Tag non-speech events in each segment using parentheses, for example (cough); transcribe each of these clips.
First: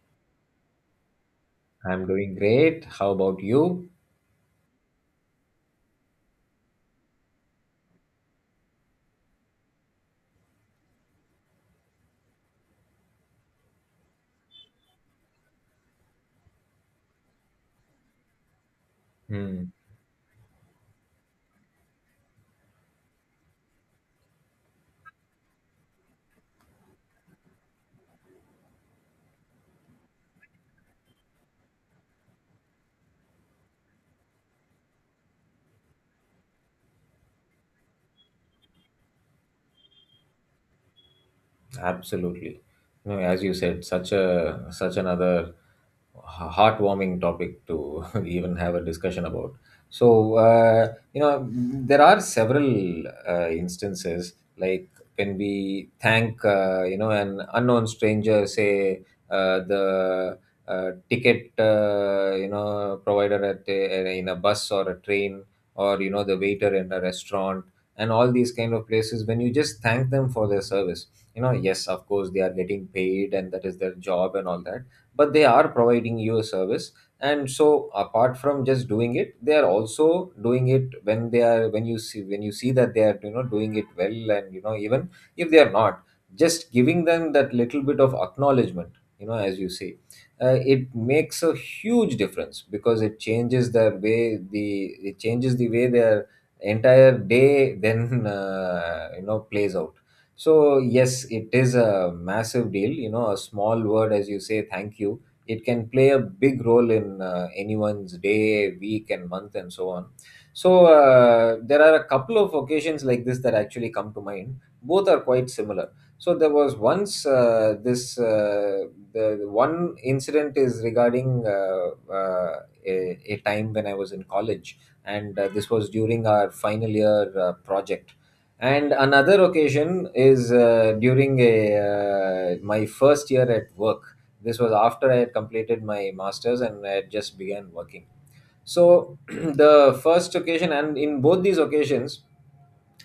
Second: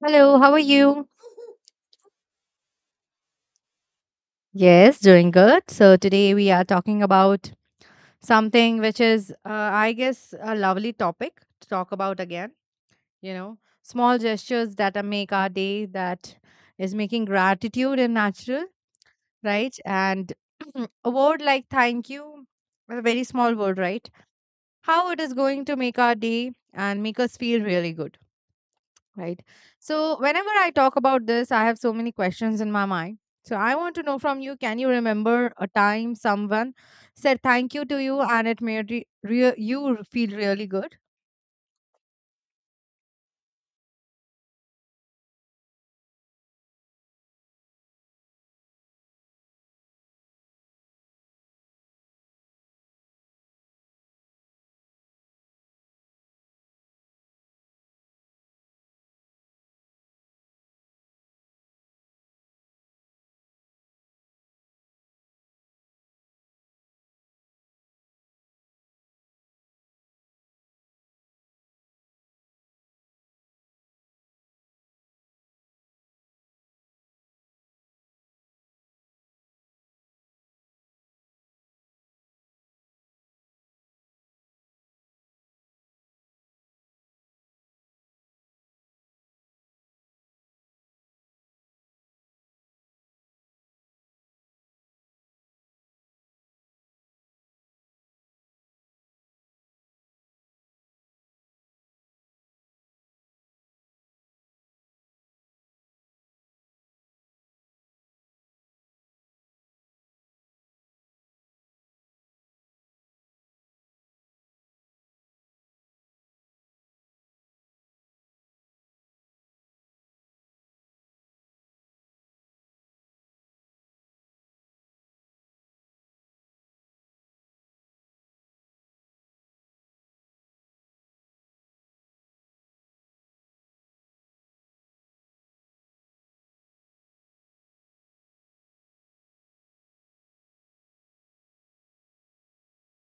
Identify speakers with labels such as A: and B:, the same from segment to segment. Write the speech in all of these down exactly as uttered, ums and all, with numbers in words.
A: Hello, how are you?
B: I'm doing great. How about you?
A: Yes, doing good. So today we are talking about something which is, uh, I guess, a lovely topic to talk about again. You know, small gestures that uh, make our day, that is making gratitude and natural,
B: Hmm.
A: right? And (clears throat) a word like thank you, a very small word, right? How it is going to make our day and make us feel really good. right? So, whenever I talk about this, I have so many questions in my mind. So, I want to know from you, can you remember a time someone said thank you to you and it made re- re- you feel really good?
B: Absolutely. You know, as you said, such a such another h- heartwarming topic to (laughs) even have a discussion about. So, uh, you know, there are several uh, instances, like when we thank, uh, you know, an unknown stranger, say uh, the uh, ticket, uh, you know, provider at a, in a bus or a train, or you know, the waiter in a restaurant, and all these kind of places. When you just thank them for their service, you know, yes, of course they are getting paid and that is their job and all that, but they are providing you a service. And so apart from just doing it, they are also doing it when they are when you see when you see that they are, you know, doing it well. And you know, even if they are not, just giving them that little bit of acknowledgement, you know, as you say, uh, it makes a huge difference, because it changes the way the it changes the way their entire day (laughs) then, uh, you know, plays out. So yes, it is a massive deal. You know, a small word as you say, thank you, it can play a big role in uh, anyone's day, week, and month, and so on. So uh, there are a couple of occasions like this that actually come to mind. Both are quite similar. So there was once, uh, this uh, the the one incident is regarding, uh, uh, a, a time when I was in college, and uh, this was during our final year uh, project, and another occasion is uh, during a uh, my first year at work. This was after I had completed my masters and I had just began working. So (clears throat) the first occasion, and in both these occasions,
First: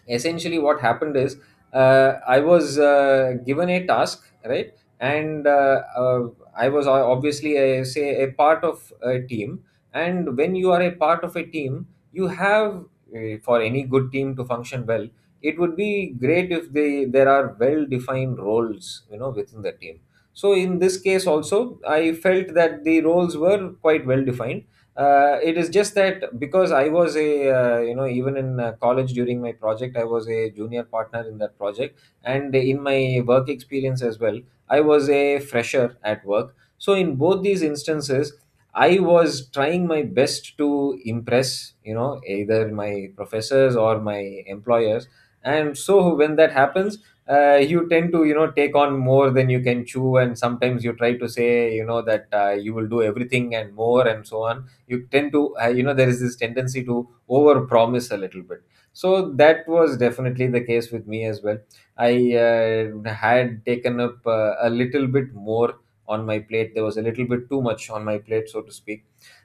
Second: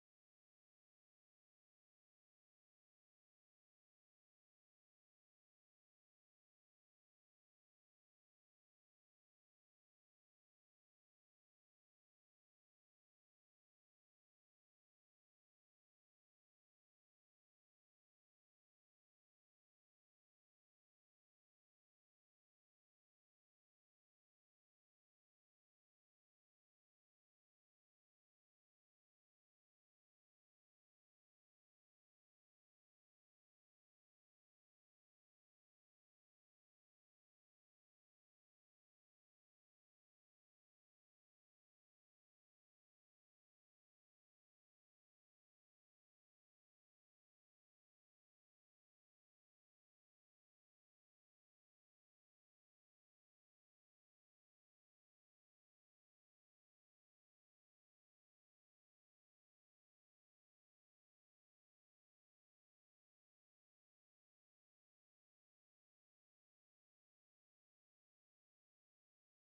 B: essentially what happened is, uh, I was, uh, given a task, right. And uh, uh, I was o- obviously, a, say, a part of a team, and when you are a part of a team, you have. Uh, for any good team to function well, it would be great if they there are well defined roles, you know, within the team. So in this case also, I felt that the roles were quite well defined. Uh, it is just that, because I was a, uh, you know, even in uh, college during my project, I was a junior partner in that project, and in my work experience as well, I was a fresher at work. So in both these instances, I was trying my best to impress, you know, either my professors or my employers. And so when that happens, uh, you tend to, you know, take on more than you can chew. And sometimes you try to say, you know, that uh, you will do everything and more and so on. You tend to, uh, you know, there is this tendency to over promise a little bit. So that was definitely the case with me as well. I uh, had taken up uh, a little bit more on my plate. There was a little bit too much on my plate, so to speak.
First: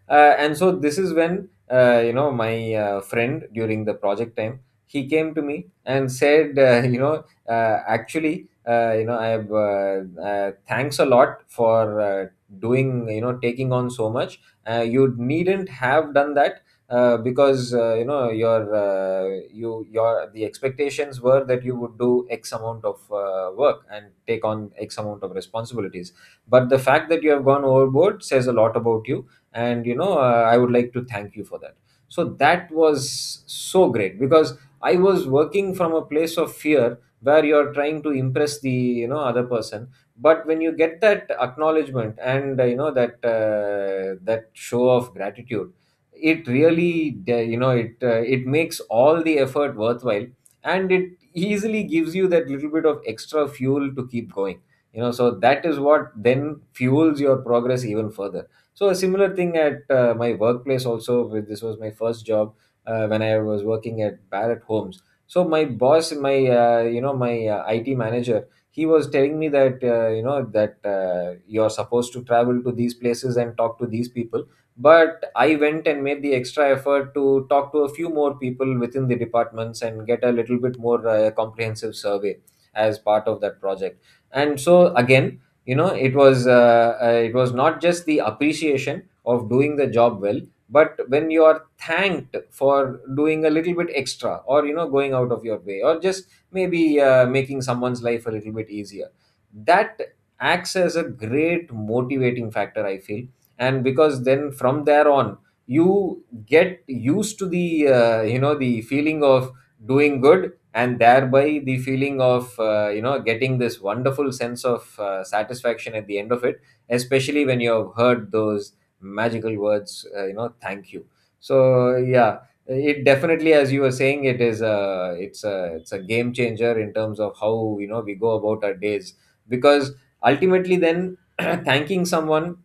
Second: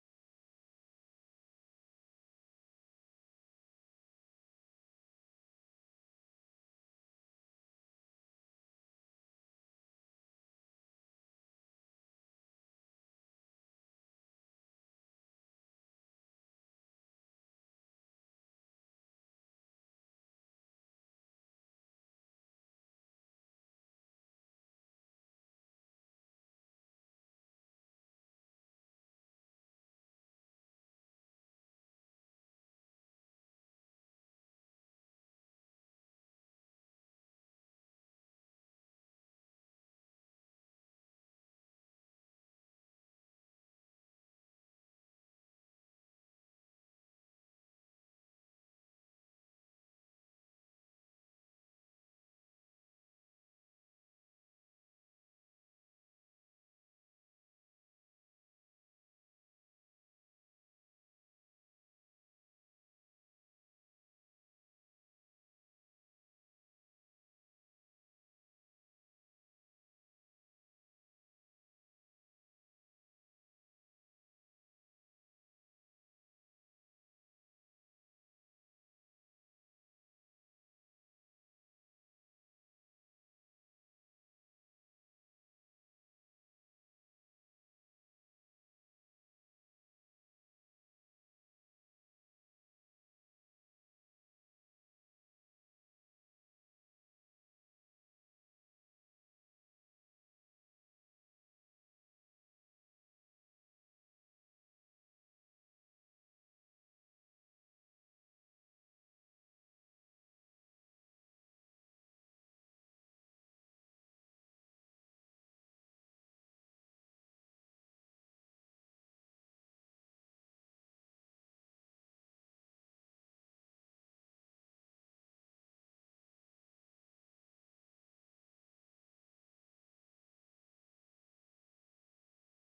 B: uh, And so this is when, uh, you know, my uh, friend during the project time, he came to me and said, uh, (laughs) you know, uh, actually, uh, you know, I have uh, uh, thanks a lot for uh, doing, you know, taking on so much. Uh, you needn't have done that, uh, because, uh, you know, your uh, you your the expectations were that you would do X amount of uh, work and take on X amount of responsibilities. But the fact that you have gone overboard says a lot about you, and you know, uh, I would like to thank you for that. So that was so great, because I was working from a place of fear where you're trying to impress the, you know, other person. But when you get that acknowledgement and, uh, you know, that, uh, that show of gratitude, it really, uh, you know, it uh, it makes all the effort worthwhile, and it easily gives you that little bit of extra fuel to keep going. You know, so that is what then fuels your progress even further. So a similar thing at uh, my workplace also. With This was my first job, uh, when I was working at Barrett Homes. So my boss, my, uh, you know, my uh, I T manager, he was telling me that, uh, you know, that uh, you're supposed to travel to these places and talk to these people. But I went and made the extra effort to talk to a few more people within the departments and get a little bit more uh, comprehensive survey as part of that project. And so again, you know, it was uh, uh, it was not just the appreciation of doing the job well, but when you are thanked for doing a little bit extra, or you know, going out of your way, or just maybe uh, making someone's life a little bit easier, that acts as a great motivating factor, I feel. And because then from there on, you get used to the, uh, you know, the feeling of doing good, and thereby the feeling of, uh, you know, getting this wonderful sense of uh, satisfaction at the end of it, especially when you have heard those magical words, uh, you know, thank you. So yeah, it definitely, as you were saying, it is a it's a it's a game changer in terms of how, you know, we go about our days. Because ultimately then (clears throat) thanking someone,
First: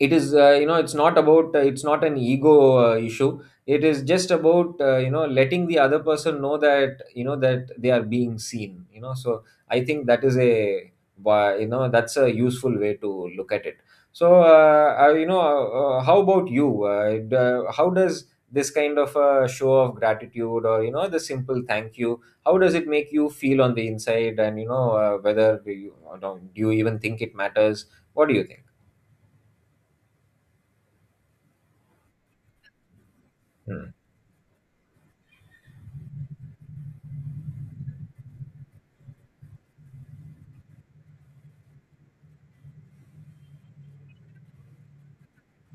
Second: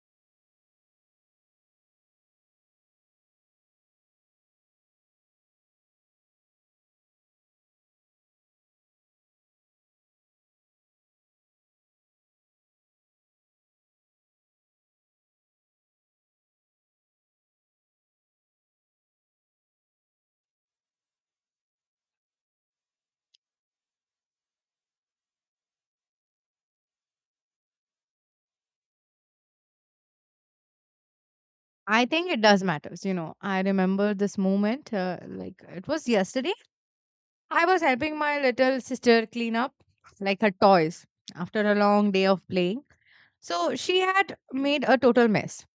B: it is uh, you know, it's not about uh, it's not an ego uh, issue. It is just about, uh, you know, letting the other person know, that you know, that they are being seen, you know. So I think that is a why- you know, that's a useful way to look at it. So uh, uh, you know, uh, uh, how about you? Uh, d- uh, how does this kind of a show of gratitude, or you know, the simple thank you, how does it make you feel on the inside? And you know, uh, whether do you, don't- do you even think it matters? What do you think?
A: I think it does matters. You know, I remember this moment, uh, like it was yesterday. I was helping my little sister clean up, like, her toys after a long day of playing. So, she had made a total mess.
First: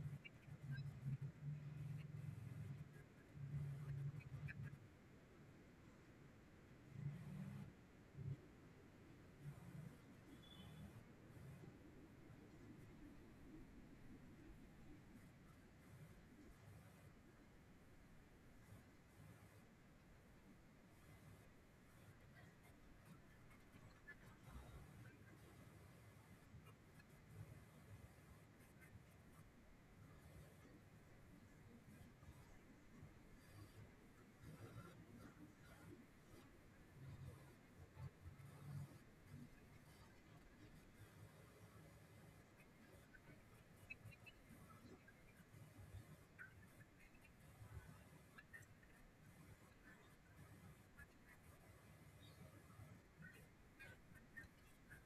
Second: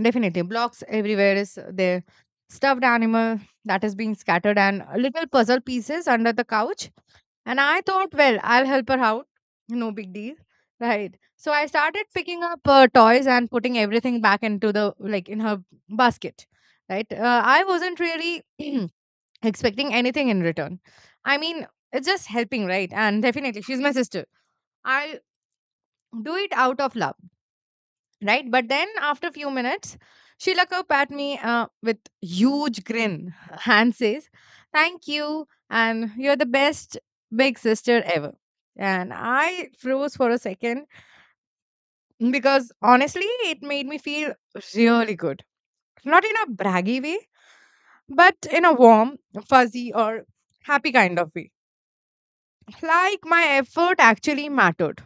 A: Definitely. Blocks everywhere is there. Stuffed animal that is being scattered, and little puzzle pieces under the couch. And I thought, well, I'll help her out. No big deal. Right. So I started picking up uh, toys and putting everything back into the, like, in her basket. Right. Uh, I wasn't really (clears throat) expecting anything in return. I mean, it's just helping, right? And definitely, she's my sister. I do it out of love, right? But then after a few minutes, Sheila Kaup at me uh, with huge grin (laughs) and says, "Thank you, and you're the best big sister ever." And I froze for a second because honestly, it made me feel really good. Not in a braggy way, but in a warm, fuzzy, or happy kind of way. Like my effort actually mattered.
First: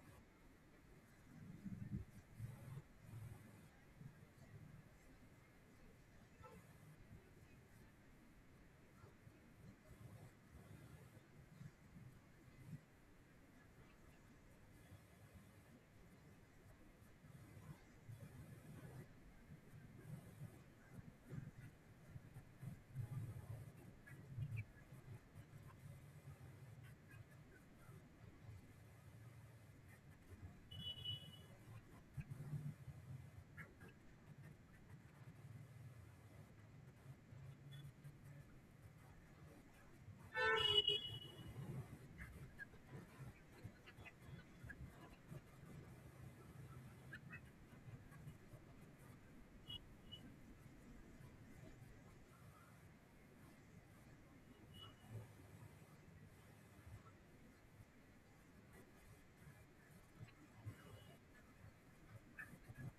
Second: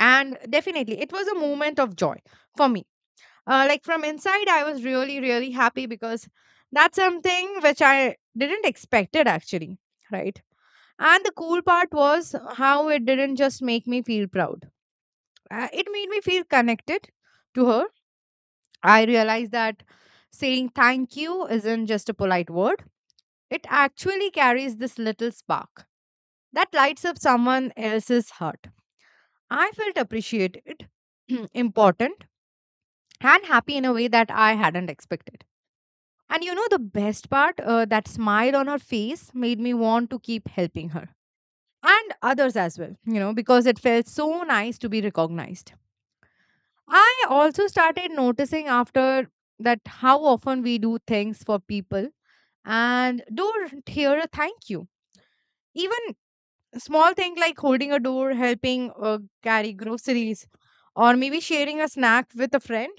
A: And definitely, it was a moment of joy for me. Uh, like, from inside I was really really happy because that's something which I didn't expect it actually, right? And the cool part was how it didn't just make me feel proud. Uh, it made me feel connected to her. I realized that saying thank you isn't just a polite word. It actually carries this little spark that lights up someone else's heart. I felt appreciated, (clears throat) important, and happy in a way that I hadn't expected. And you know the best part? Uh, that smile on her face made me want to keep helping her and others as well, you know, because it felt so nice to be recognized. I also started noticing after that how often we do things for people and don't hear a thank you. Even small thing like holding a door, helping uh, carry groceries, or maybe sharing a snack with a friend.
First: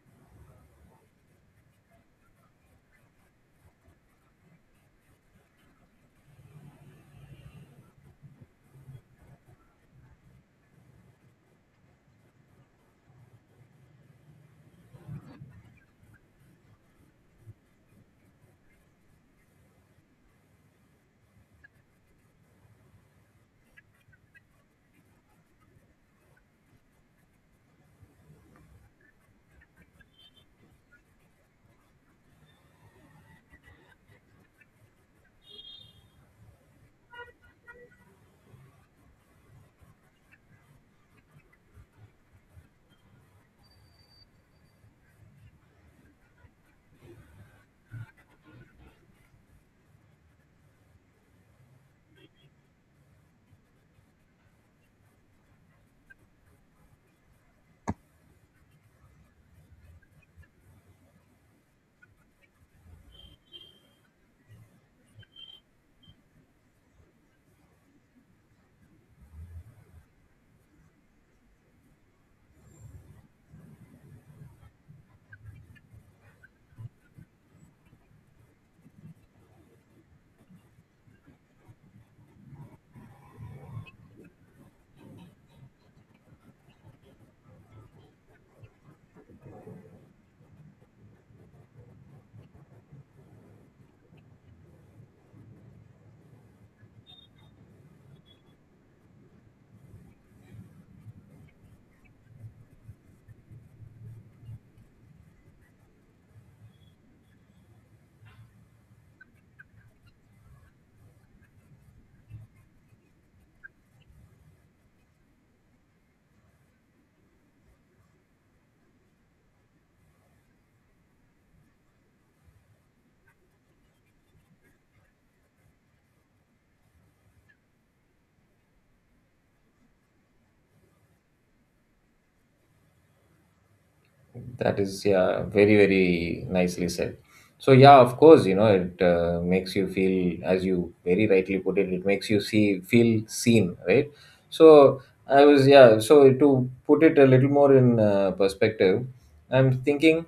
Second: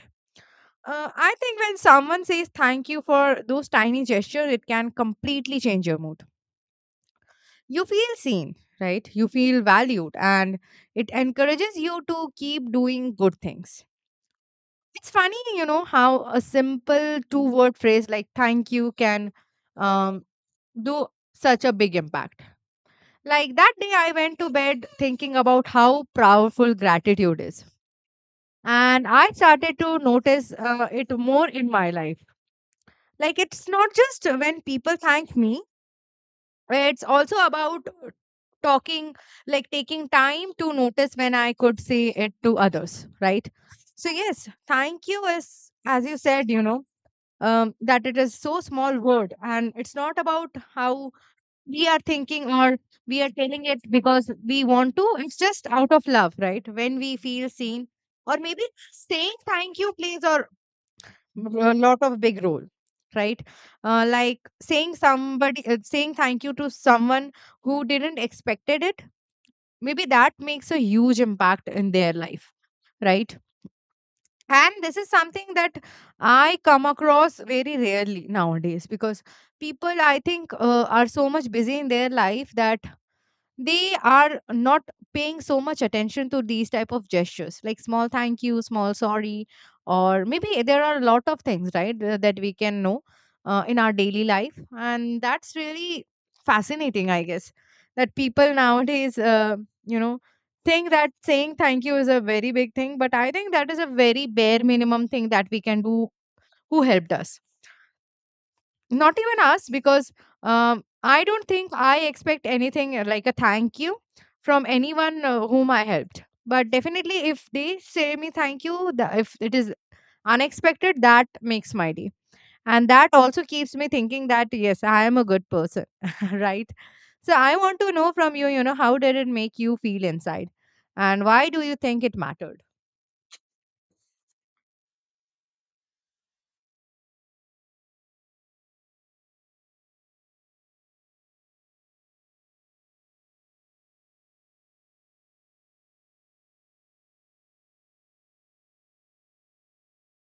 A: Uh, I think when someone says thank you for those tiny gestures, it can completely change your mood. You feel seen, right? You feel valued, and it encourages you to keep doing good things. It's funny, you know, how a simple two word phrase like thank you can, um, do such a big impact. Like, that day I went to bed thinking about how powerful gratitude is, and I started to notice uh, it more in my life. Like, it's not just when people thank me. It's also about talking, like, taking time to notice when I could say it to others, right? So yes, thank you is, as you said, you know, um, that it is so small word, and it's not about how we are thinking or we are telling it because we want to. It's just out of love, right? When we feel seen, or maybe saying thank you, please, or b- a lot of big role, right? Uh, like, saying somebody, uh, saying thank you to someone who didn't expected it, maybe that makes a huge impact in their life, right? And this is something that I come across very rarely nowadays because people, I think, uh, are so much busy in their life that they are not paying so much attention to these type of gestures like small thank you, small sorry, or maybe there are a lot of things, right, th- that we can know uh, in our daily life. And that's really fascinating, I guess, that people nowadays, uh, you know, think that saying thank you is a very big thing, but I think that is a very bare minimum thing that we can do, who helped us. Not even us because, um, I don't think I expect anything uh, like a thank you from anyone uh, whom I helped. But definitely if they say me thank you, the, if it is unexpected, that makes my day. And that also keeps me thinking that yes, I am a good person. (laughs) Right? So I want to know from you, you know, how did it make you feel inside and why do you think it mattered?
B: That is, yeah, very, very nicely said. So yeah, of course, you know, it, uh, makes you feel, as you very rightly put it, it makes you see, feel seen, right? So I was, yeah, so to put it a little more in uh, perspective. I'm thinking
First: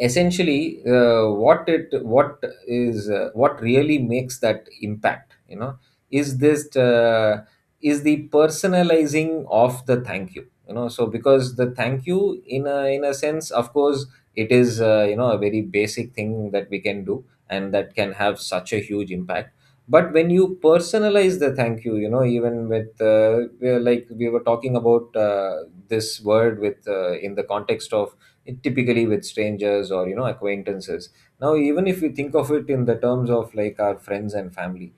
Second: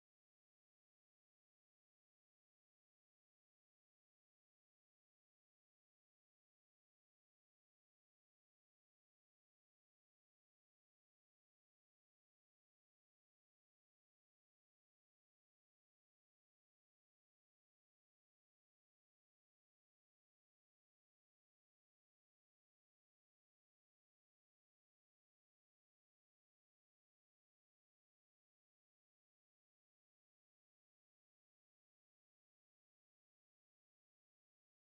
B: essentially, uh, what it what is uh, what really makes that impact, you know, is this uh, is the personalizing of the thank you, you know. So because the thank you, in a in a sense, of course it is, uh, you know, a very basic thing that we can do, and that can have such a huge impact. But when you personalize the thank you, you know, even with, uh, we are like we were talking about, uh, this word with, uh, in the context of, typically, with strangers or, you know, acquaintances. Now even if we think of it in the terms of, like, our friends and family,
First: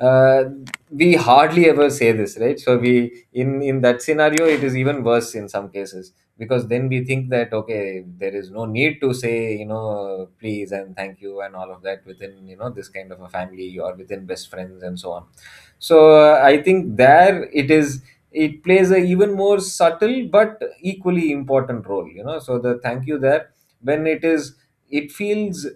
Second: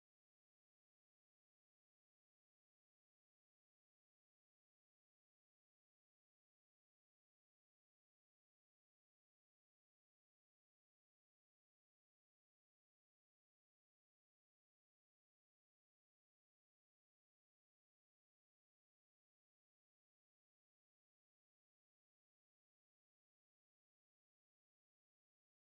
B: uh, we hardly ever say this, right? So we, in in that scenario, it is even worse in some cases, because then we think that, okay, there is no need to say, you know, please and thank you and all of that, within, you know, this kind of a family or within best friends and so on. So uh, I think there, it is it plays a even more subtle but equally important role, you know. So the thank you there, when it is it feels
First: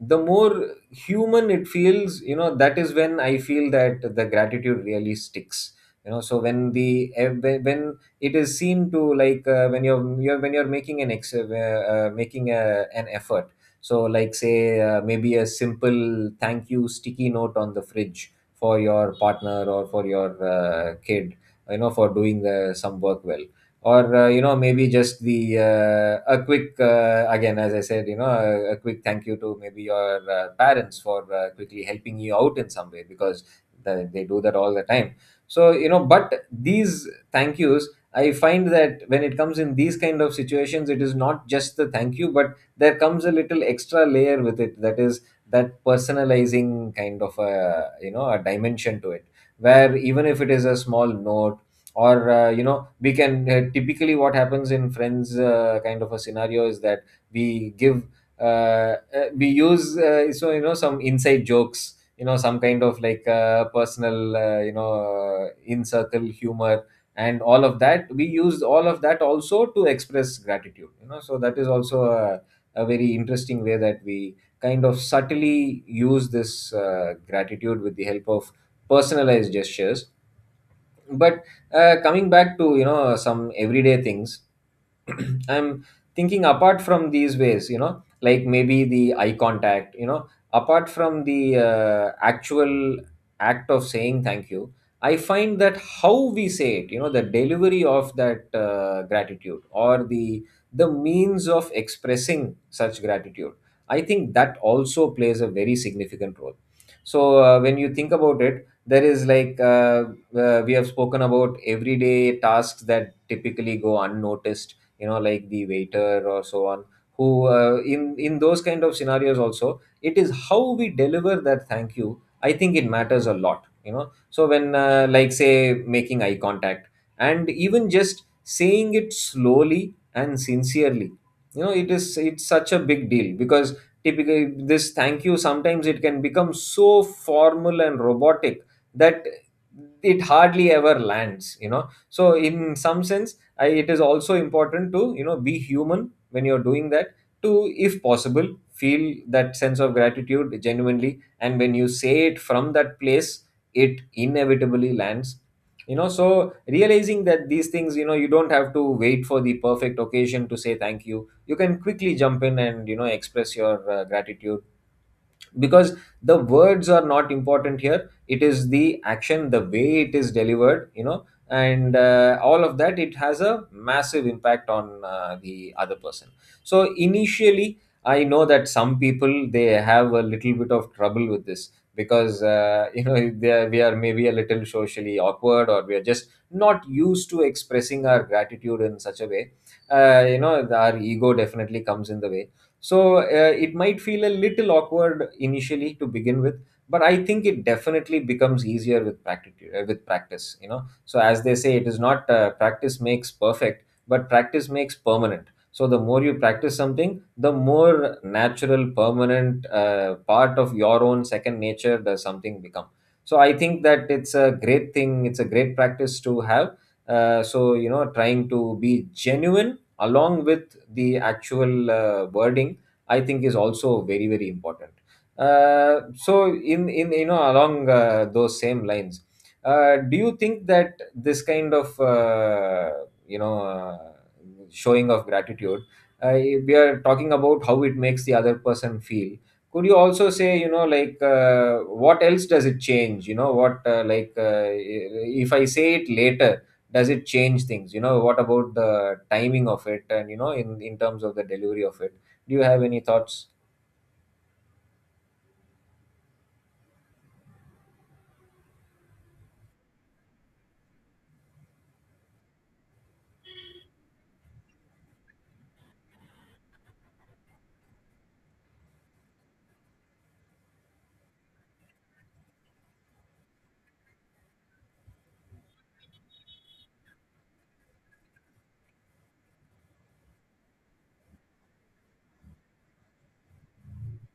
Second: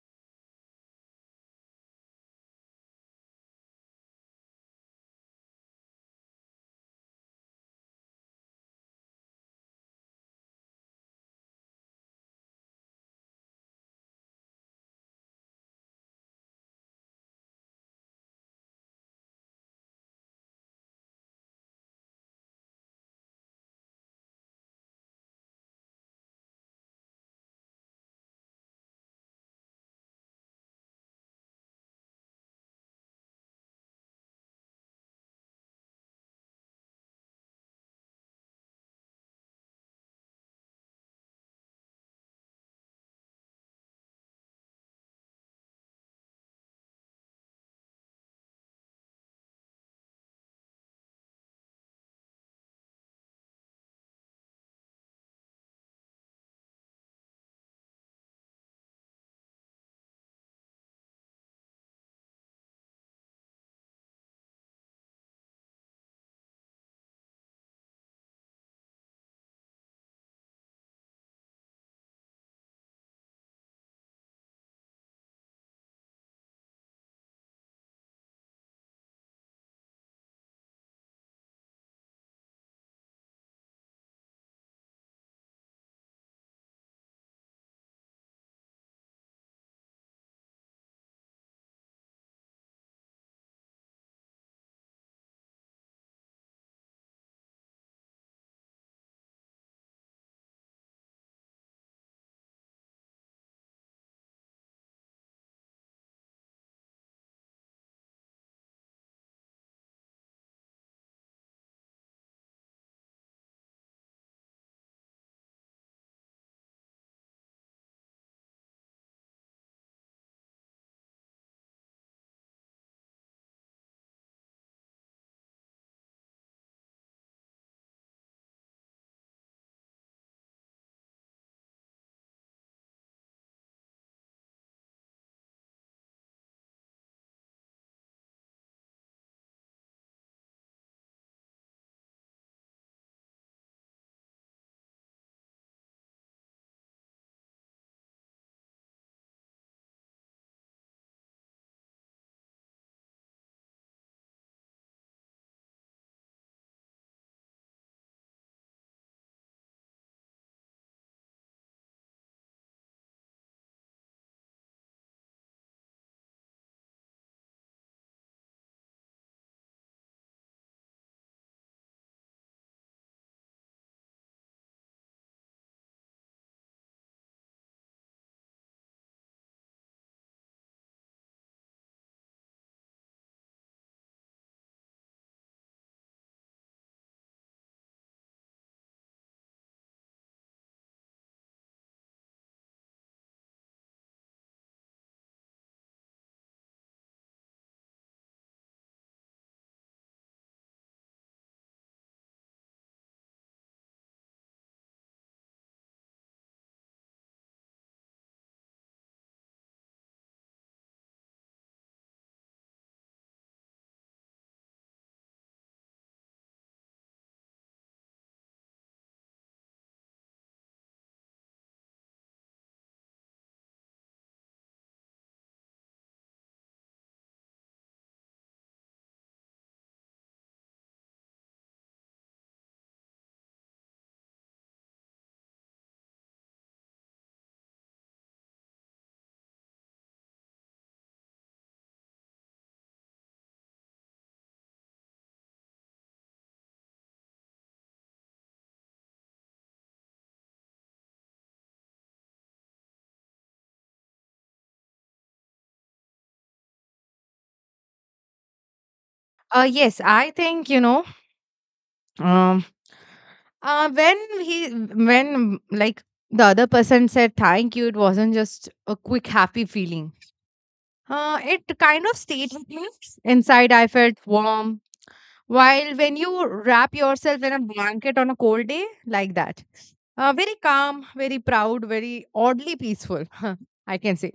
B: the more human it feels, you know, that is when I feel that the gratitude really sticks. You know, so when the eh, when when it is seen to, like, uh, when you're, you're when you're making an ex uh, uh, making a, an effort. So, like, say, uh, maybe a simple thank you sticky note on the fridge for your partner or for your uh, kid, you know, for doing uh, some work well, or, uh, you know, maybe just the uh, a quick, uh, again, as I said, you know, a, a quick thank you to, maybe, your uh, parents for, uh, quickly helping you out in some way, because the, they do that all the time. So, you know, but these thank yous, I find that when it comes in these kind of situations, it is not just the thank you, but there comes a little extra layer with it, that is, that personalizing kind of a, you know, a dimension to it, where even if it is a small note, or, uh, you know, we can, uh, typically what happens in friends uh, kind of a scenario, is that we give, uh, uh, we use uh, so you know some inside jokes, you know some kind of like uh, personal, uh, you know uh, in circle humor, and all of that. We use all of that also to express gratitude, you know. So that is also a, a very interesting way that we kind of subtly use this uh, gratitude with the help of personalized gestures. But uh, coming back to, you know, some everyday things, (clears throat) I'm thinking, apart from these ways, you know, like maybe the eye contact, you know, apart from the uh, actual act of saying thank you, I find that how we say it, you know, the delivery of that uh, gratitude, or the the means of expressing such gratitude, I think that also plays a very significant role. So uh, when you think about it, there is like uh, uh, we have spoken about everyday tasks that typically go unnoticed, you know, like the waiter or so on, who, uh, in in those kind of scenarios also, it is how we deliver that thank you. I think it matters a lot, you know. So when uh, like, say, making eye contact, and even just saying it slowly and sincerely, you know, it is it's such a big deal because, typically, this thank you sometimes it can become so formal and robotic that it hardly ever lands, you know. So in some sense, I, it is also important to, you know, be human when you're doing that, to, if possible, feel that sense of gratitude genuinely, and when you say it from that place, it inevitably lands, you know. So realizing that these things, you know, you don't have to wait for the perfect occasion to say thank you. You can quickly jump in and, you know, express your uh, gratitude, because the words are not important here. It is the action, the way it is delivered, you know. And uh, all of that, it has a massive impact on uh, the other person. So initially, I know that some people, they have a little bit of trouble with this because, uh, (laughs) you know, they are, we are maybe a little socially awkward, or we are just not used to expressing our gratitude in such a way. uh, you know our ego definitely comes in the way. So uh, it might feel a little awkward initially to begin with, but I think it definitely becomes easier with practice. With practice, you know. So as they say, it is not uh, practice makes perfect, but practice makes permanent. So the more you practice something, the more natural, permanent uh, part of your own second nature does something become. So I think that it's a great thing. It's a great practice to have. Uh, so you know, trying to be genuine along with the actual uh, wording, I think, is also very, very important. Uh, so in in you know, along uh, those same lines, uh, do you think that this kind of uh, you know uh, showing of gratitude, uh, we are talking about how it makes the other person feel. Could you also say, you know, like uh, what else does it change? You know, what uh, like uh, if I say it later, does it change things? You know, what about the timing of it, and, you know, in in terms of the delivery of it? Do you have any thoughts?
A: uh, Yes, I think, you know, um, Uh, when he, when, like, the other person said thank you, it wasn't just a quick happy feeling. Uh, it kind of stayed with me. Inside, I felt warm. While, when you wrap yourself in a blanket on a cold day, like that, uh, very calm, very proud, very oddly peaceful, (laughs) I can say.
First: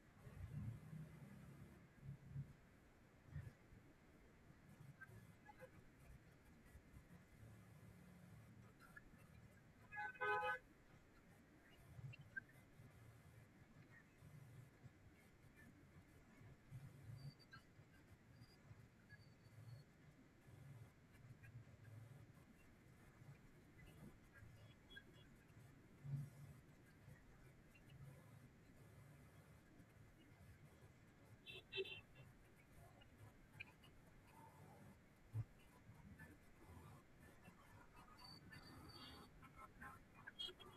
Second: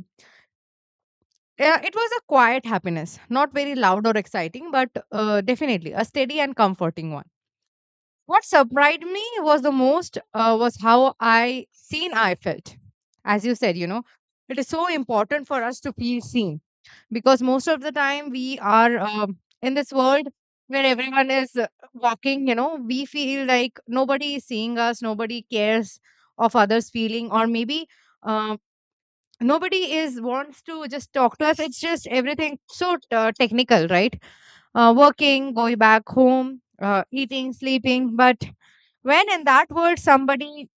A: Uh, it was a quiet happiness, not very loud or exciting, but uh, definitely a steady and comforting one. What surprised me was the most uh, was how I seen I felt. As you said, you know, it is so important for us to feel seen because most of the time we are, um, in this world where everyone is, uh, walking. You know, we feel like nobody is seeing us, nobody cares of others' feeling, or maybe. Um, Nobody is wants to just talk to us. It's just everything so uh, technical, right? Uh, working, going back home, uh, eating, sleeping. But when in that world somebody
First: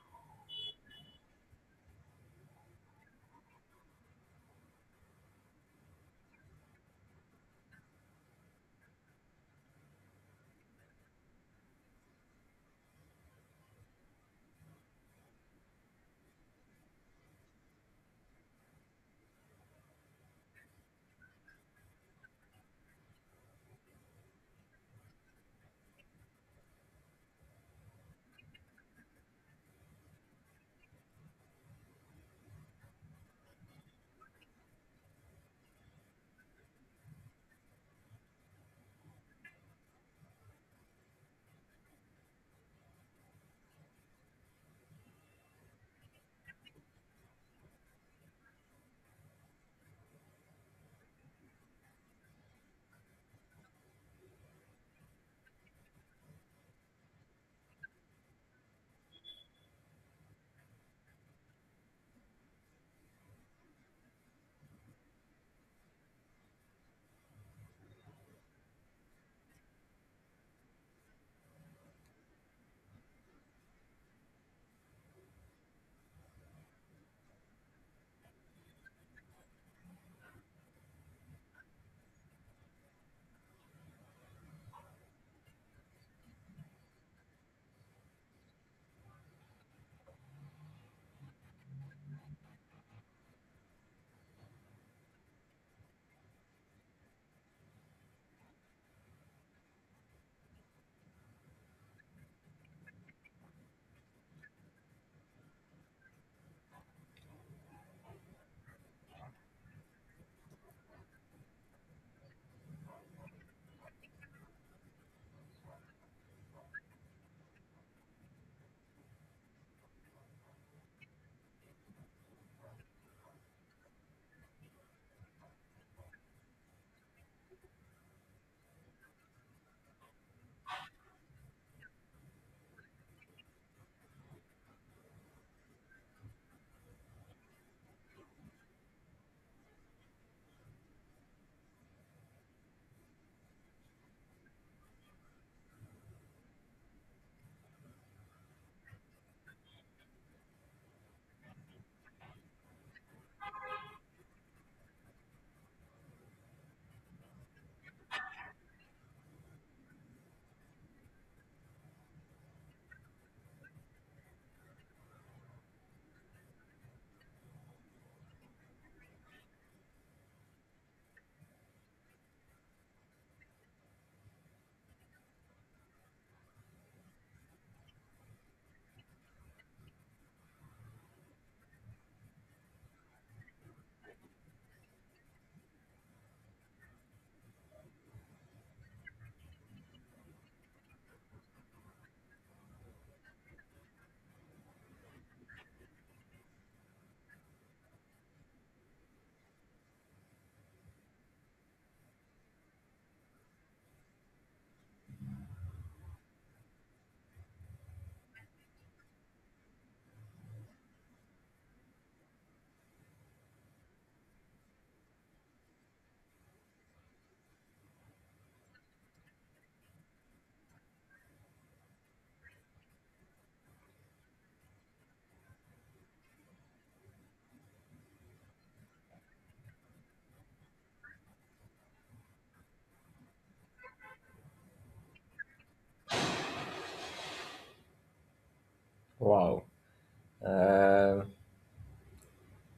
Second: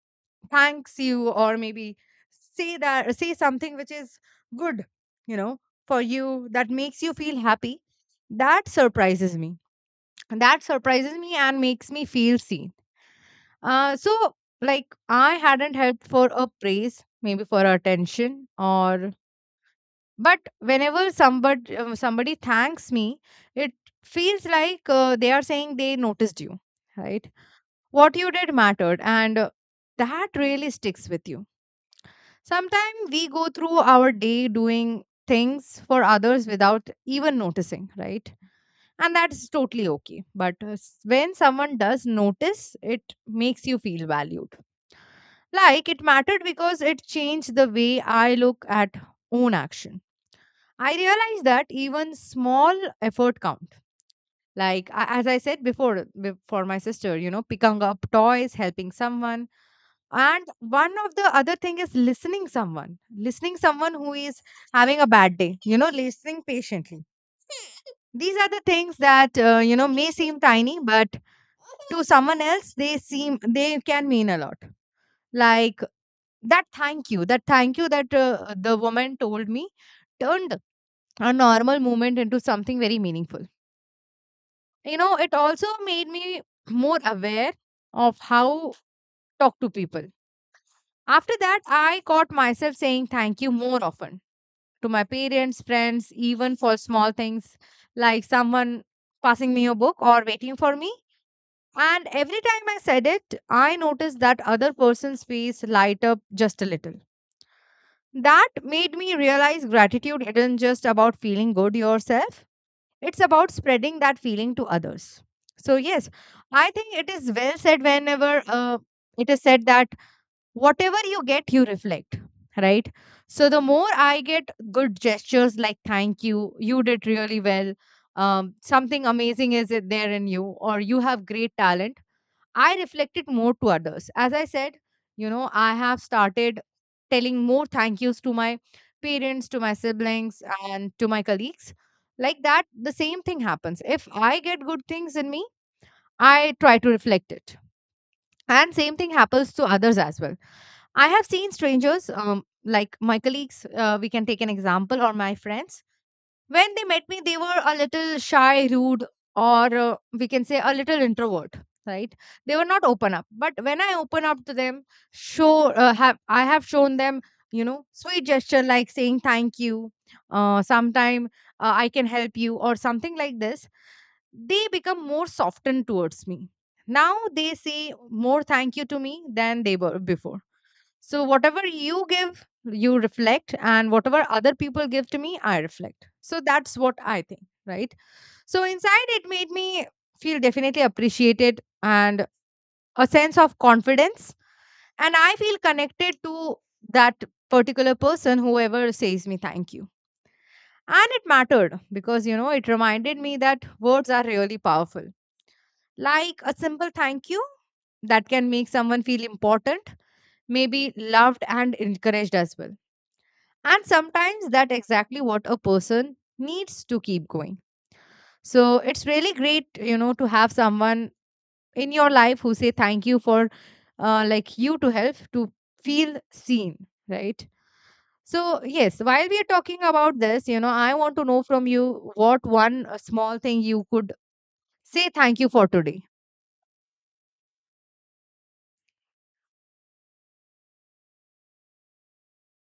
A: thanks you, or maybe say that, say something which is good, you know, for you, that makes you feel happy. That surprises me. That surprises me and makes me feel seen. Uh, so, like, I hadn't helped for a praise, maybe for attention, or but whenever somebody, um, somebody thanks me, it feels like uh, they are saying they noticed you, right? What you did mattered, and uh, that really sticks with you. Sometimes we go through our day doing things for others without even noticing, right? And that's totally okay, but uh, s- when someone does notice, it makes you feel valued, like it mattered, because it changed the way I look at own action. I realize that even small effort count. Like a- as I said before, b- for my sister, you know, picking up toys, helping someone, and one of the other thing is listening someone, listening someone who is having a bad day. You know, listening patiently. These are the things that, uh, you know, may seem tiny, but to someone else they seem, they can mean a lot. Like, that thank you that thank you that uh, the woman told me turned a normal moment into something very meaningful. You know, it also made me more aware of how talk to people. After that, I caught myself saying thank you more often to my parents, friends, even for small things like someone passing me a book or waiting for me. And every time I said it, I noticed that other person's face light up just a little. That made me realize gratitude isn't just about feeling good yourself. It's about spreading that feeling to others. So, yes, I think it is well said whenever, uh, it is said that whatever you get you reflect, right? So the more I get good gestures like thank you, you did really well, um, something amazing is it there in you, or you have great talent, I reflect it more to others. As I said, you know, I have started telling more thank yous to my parents, to my siblings, and to my colleagues. Like that, the same thing happens. If I get good things in me, I try to reflect it, and same thing happens to others as well. I have seen strangers, um, like my colleagues, uh, we can take an example, or my friends, when they met me, they were a little shy, rude, or uh, we can say a little introvert, right? They were not open up. But when I open up to them, show uh, have I have shown them, you know, sweet gesture like saying thank you, uh, sometime, uh, I can help you, or something like this. They become more softened towards me. Now they say more thank you to me than they were before. So whatever you give, you reflect, and whatever other people give to me, I reflect. So that's what I think, right? So inside, it made me feel definitely appreciated and a sense of confidence, and I feel connected to that particular person, whoever says me thank you. And it mattered because you know it reminded me that words are really powerful. Like a simple thank you that can make someone feel important, maybe loved and encouraged as well. And sometimes that exactly what a person needs to keep going. So it's really great, you know, to have someone in your life who say thank you for uh, like you to help to feel seen, right? So yes, while we are talking about this, you know, I want to know from you what one uh, small thing you could say thank you for today.
B: Wow. uh,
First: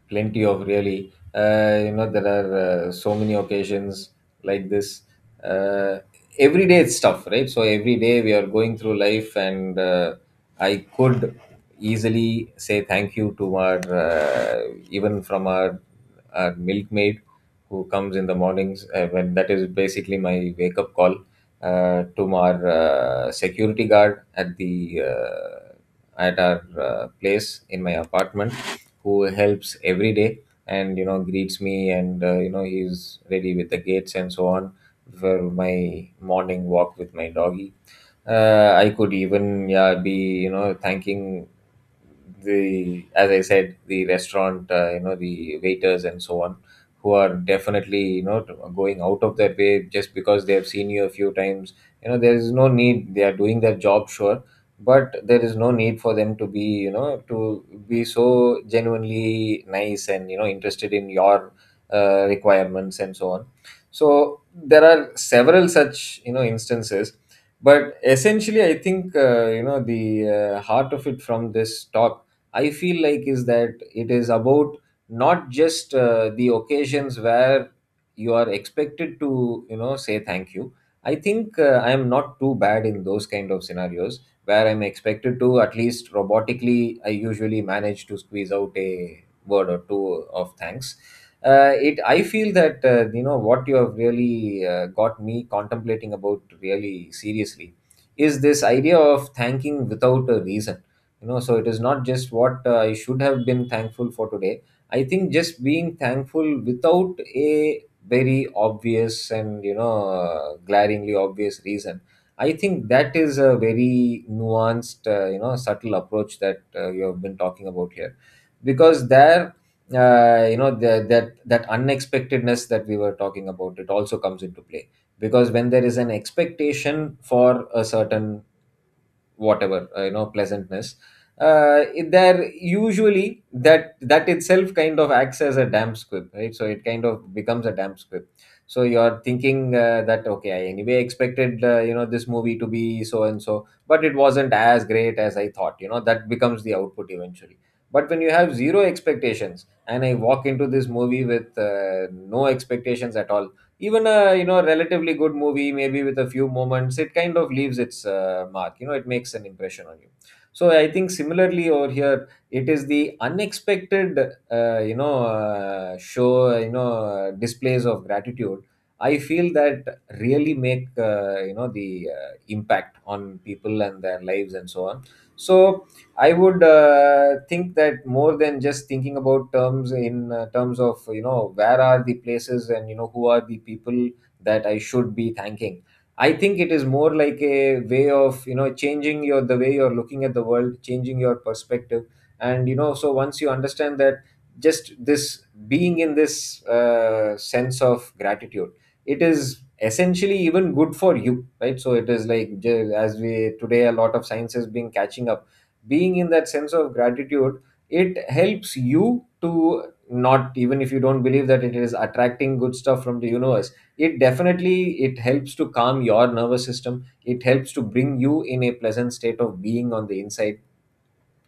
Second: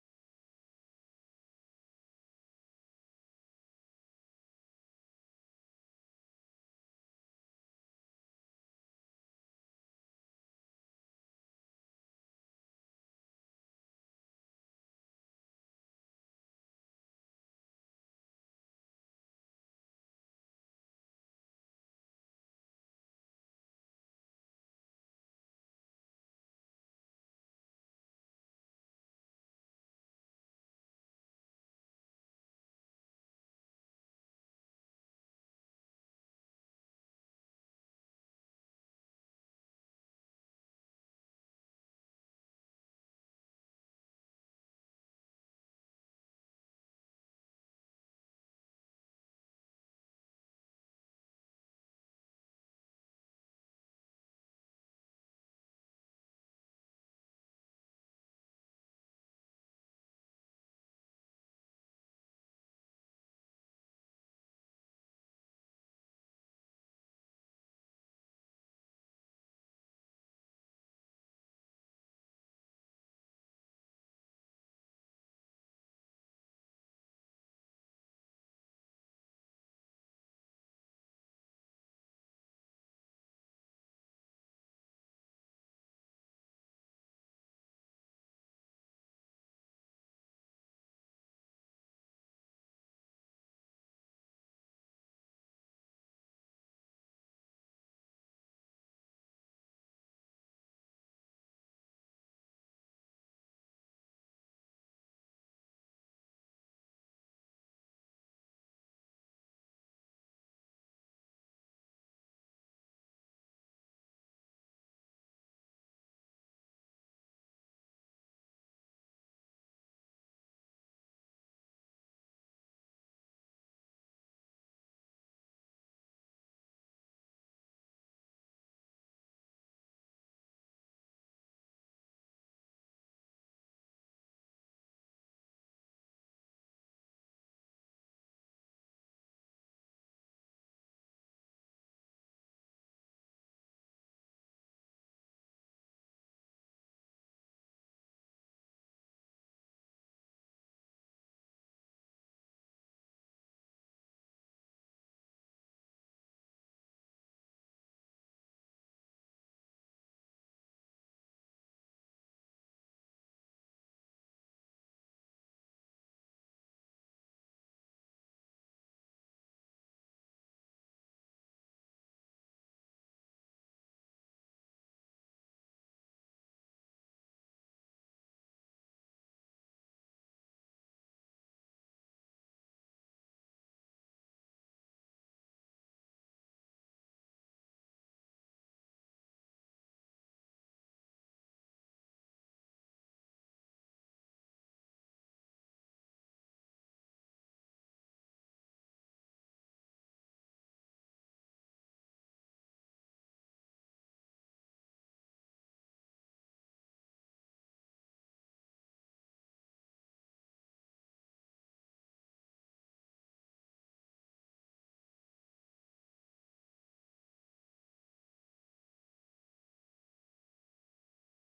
B: Plenty of really, uh, you know, there are uh, so many occasions like this. uh, every day, it's tough, right? So every day we are going through life, and uh, I could easily say thank you to our, uh, even from our our milkmaid who comes in the mornings, uh, when that is basically my wake up call, uh, to our uh, security guard at the uh, at our uh, place in my apartment, who helps every day, and, you know, greets me, and uh, you know, he's ready with the gates and so on for my morning walk with my doggy. uh, I could even, yeah, be, you know, thanking the, as I said, the restaurant, uh, you know, the waiters and so on, who are definitely, you know, t- going out of their way just because they have seen you a few times. You know, there is no need. They are doing their job, sure, but there is no need for them to be, you know, to be so genuinely nice and, you know, interested in your uh, requirements and so on. So there are several such, you know, instances. But essentially, I think, uh, you know the uh, heart of it from this talk, I feel like, is that it is about not just uh, the occasions where you are expected to, you know, say thank you. I think uh, I am not too bad in those kind of scenarios where I'm expected to, at least robotically. I usually manage to squeeze out a word or two of thanks. Uh, it, I feel that, uh, you know, what you have really uh, got me contemplating about really seriously is this idea of thanking without a reason. You know, so it is not just what uh, I should have been thankful for today. I think just being thankful without a very obvious and, you know, uh, glaringly obvious reason, I think that is a very nuanced, uh, you know subtle approach that uh, you have been talking about here. Because there, uh, you know, the, that that unexpectedness that we were talking about, it also comes into play, because when there is an expectation for a certain, whatever, uh, you know, pleasantness, uh, it- there, usually that that itself kind of acts as a damp squib, right? So it kind of becomes a damp squib. So you're thinking, uh, that okay, I anyway expected, uh, you know, this movie to be so and so, but it wasn't as great as I thought, you know. That becomes the output eventually. But when you have zero expectations, and I walk into this movie with, uh, no expectations at all, even a, you know, relatively good movie, maybe with a few moments, it kind of leaves its uh, mark, you know, it makes an impression on you. So I think similarly over here, it is the unexpected, uh, you know uh, show you know uh, displays of gratitude, I feel, that really make, uh, you know the uh, impact on people and their lives and so on. So I would uh, think that more than just thinking about terms in, uh, terms of, you know, where are the places, and, you know, who are the people that I should be thanking. I think it is more like a way of, you know, changing your, the way you're looking at the world, changing your perspective. And, you know, so once you understand that, just this being in this uh, sense of gratitude, it is essentially even good for you, right? So it is like, j- as we today, a lot of science is being catching up. Being in that sense of gratitude, it helps you to, not, even if you don't believe that it is attracting good stuff from the universe, it definitely, it helps to calm your nervous system, it helps to bring you in a pleasant state of being on the inside,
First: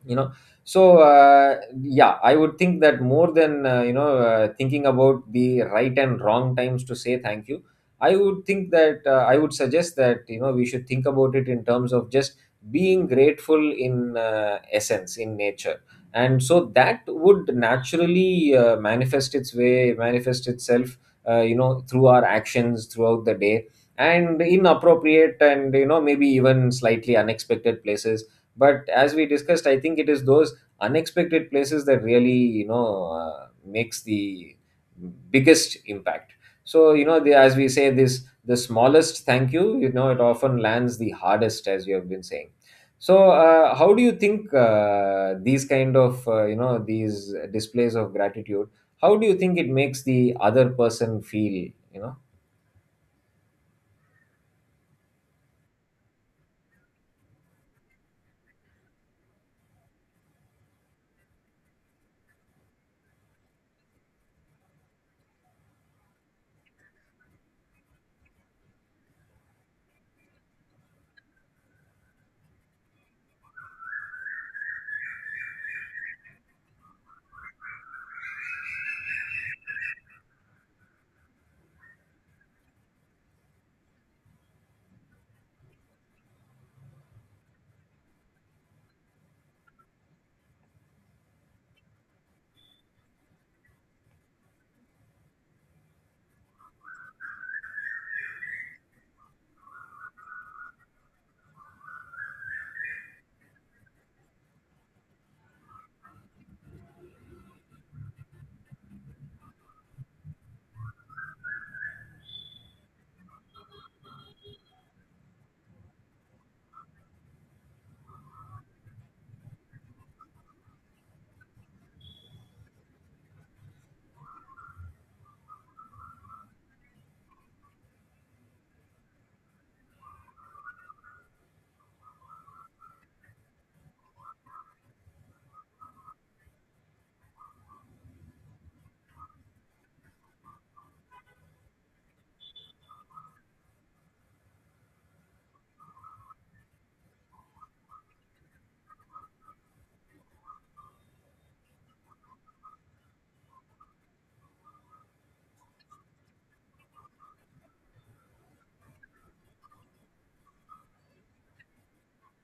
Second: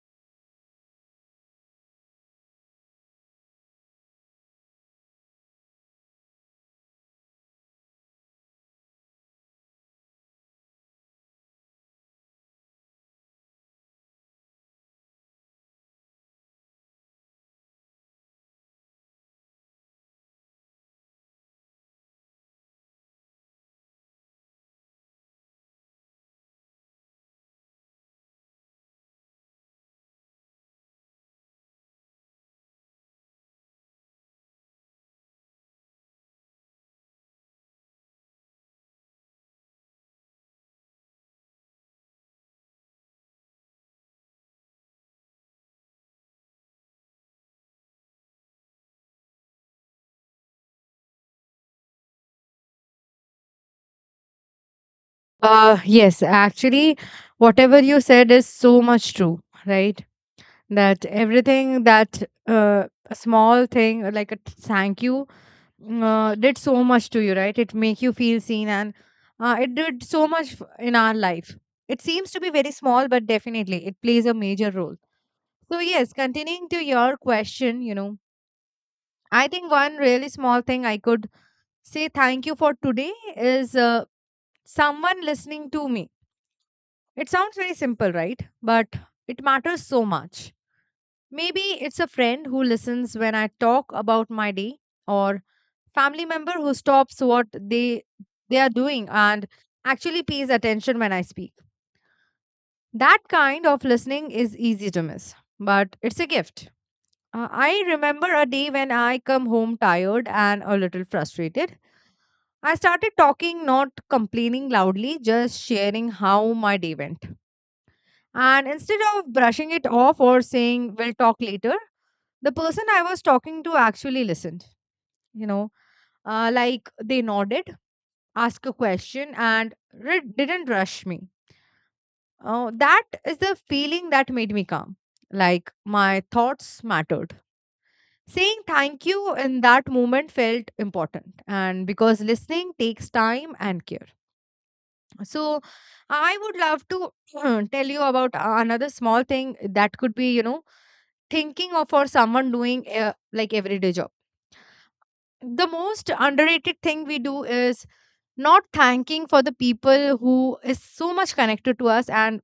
B: you know. So uh, yeah, I would think that more than, uh, you know uh, thinking about the right and wrong times to say thank you, I would think that, uh, I would suggest that, you know, we should think about it in terms of just being grateful in, uh, essence, in nature. And so that would naturally uh, manifest its way, manifest itself, uh, you know, through our actions throughout the day, and in appropriate and, you know, maybe even slightly unexpected places. But as we discussed, I think it is those unexpected places that really, you know, uh, makes the biggest impact. So, you know, the, as we say this, the smallest thank you, you know, it often lands the hardest, as you have been saying. So uh, how do you think uh, these kind of, uh, you know these displays of gratitude, how do you think it makes the other person feel, you know?
A: Uh, yes, actually, whatever you said is so much true, right? That everything that uh, a small thing uh, like a t- thank you mm, uh, did so much to you, right? It make you feel seen, and uh, it did so much f- in our life. It seems to be very small, but definitely it plays a major role. So yes, continuing to your question, you know, I think one really small thing I could say thank you for today is uh, someone listening to me. It sounds very simple, right? But it matters so much. Maybe it's a friend who listens when I talk about my day or family member who stops what they they are doing and actually pays attention when I speak. That kind of listening is easy to miss, but it's a gift. Uh, I remember a day when I come home tired and a little frustrated. I started talking, not complaining loudly, just sharing how my day went. And instead of brushing it off or saying, we'll talk later, the person I was talking to actually listened. You know, uh, like they nodded, asked a question, and re- didn't rush me. Oh, that is the feeling that made me calm. Like my thoughts mattered. Saying thank you in that moment felt important, and because listening takes time and care. So, I would love to (clears throat) tell you about another small thing that could be, you know, thinking of for someone doing uh, like everyday job. The most underrated thing we do is not thanking for the people who is so much connected to us and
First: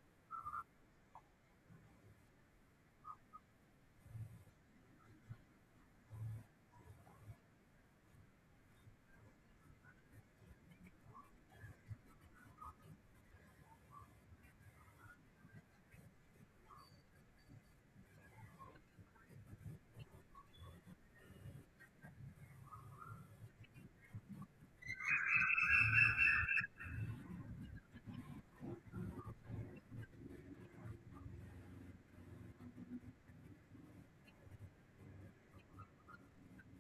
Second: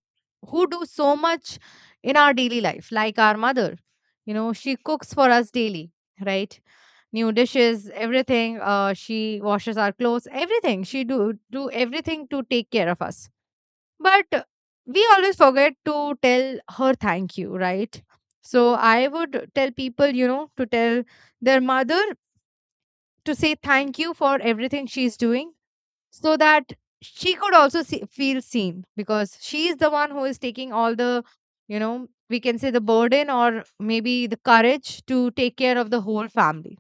A: who do so much in our daily life, like our mother. You know, she cooks for us daily, right? New dishes, everything. Uh, she washes our clothes, everything she do do everything to take care of us. But we always forget to tell her thank you, right? So I would tell people, you know, to tell their mother to say thank you for everything she's doing, so that she could also see, feel seen, because she is the one who is taking all the, you know, we can say the burden or maybe the courage to take care of the whole family.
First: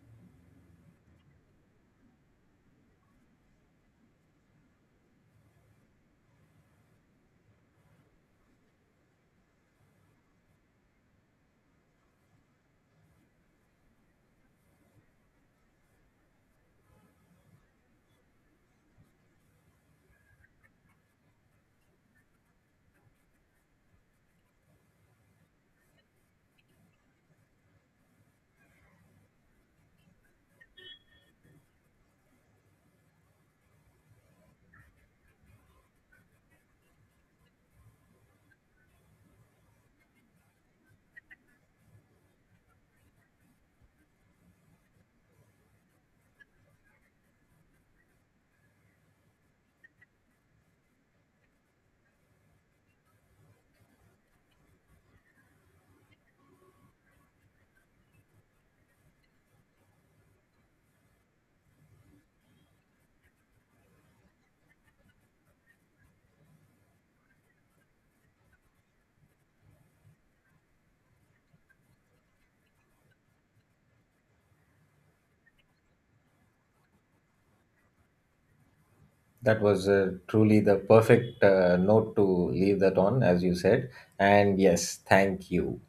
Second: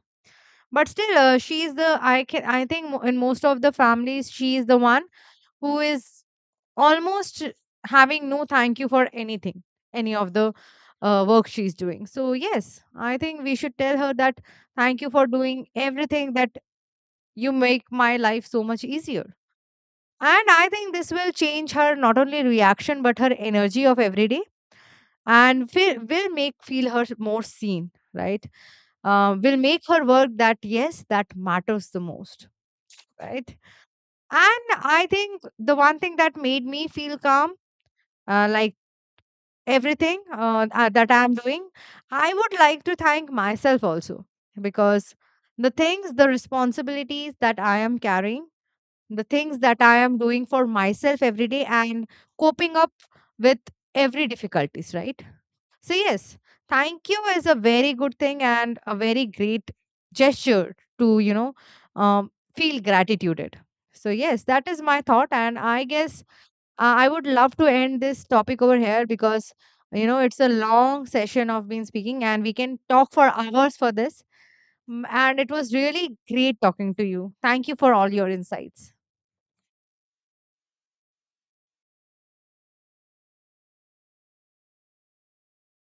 A: But still, uh, she is the, I can, I think mo- in most of the families, she is the one who is almost having no thank you for anything, any of the uh, work she's doing. So, yes, I think we should tell her that thank you for doing everything, that you make my life so much easier. And I think this will change her not only reaction but her energy of every day, and will will make feel her more seen, right? Uh, will make her work that, yes, that matters the most, right? And I think the one thing that made me feel calm, uh, like everything uh, uh, that I'm doing, I would like to thank myself also, because the things, the responsibilities that I am carrying, the things that I am doing for myself every day, and coping up with every difficulties, right? So yes, thank you is a very good thing and a very great gesture to you know um, feel gratitude. So yes, that is my thought, and I guess uh, I would love to end this topic over here because, you know, it's a long session of been speaking and we can talk for hours for this. Mm, and it was really great talking to you. Thank you for all your insights.
B: That was uh, truly the perfect uh, note to leave that on, as you said. And yes, thank you.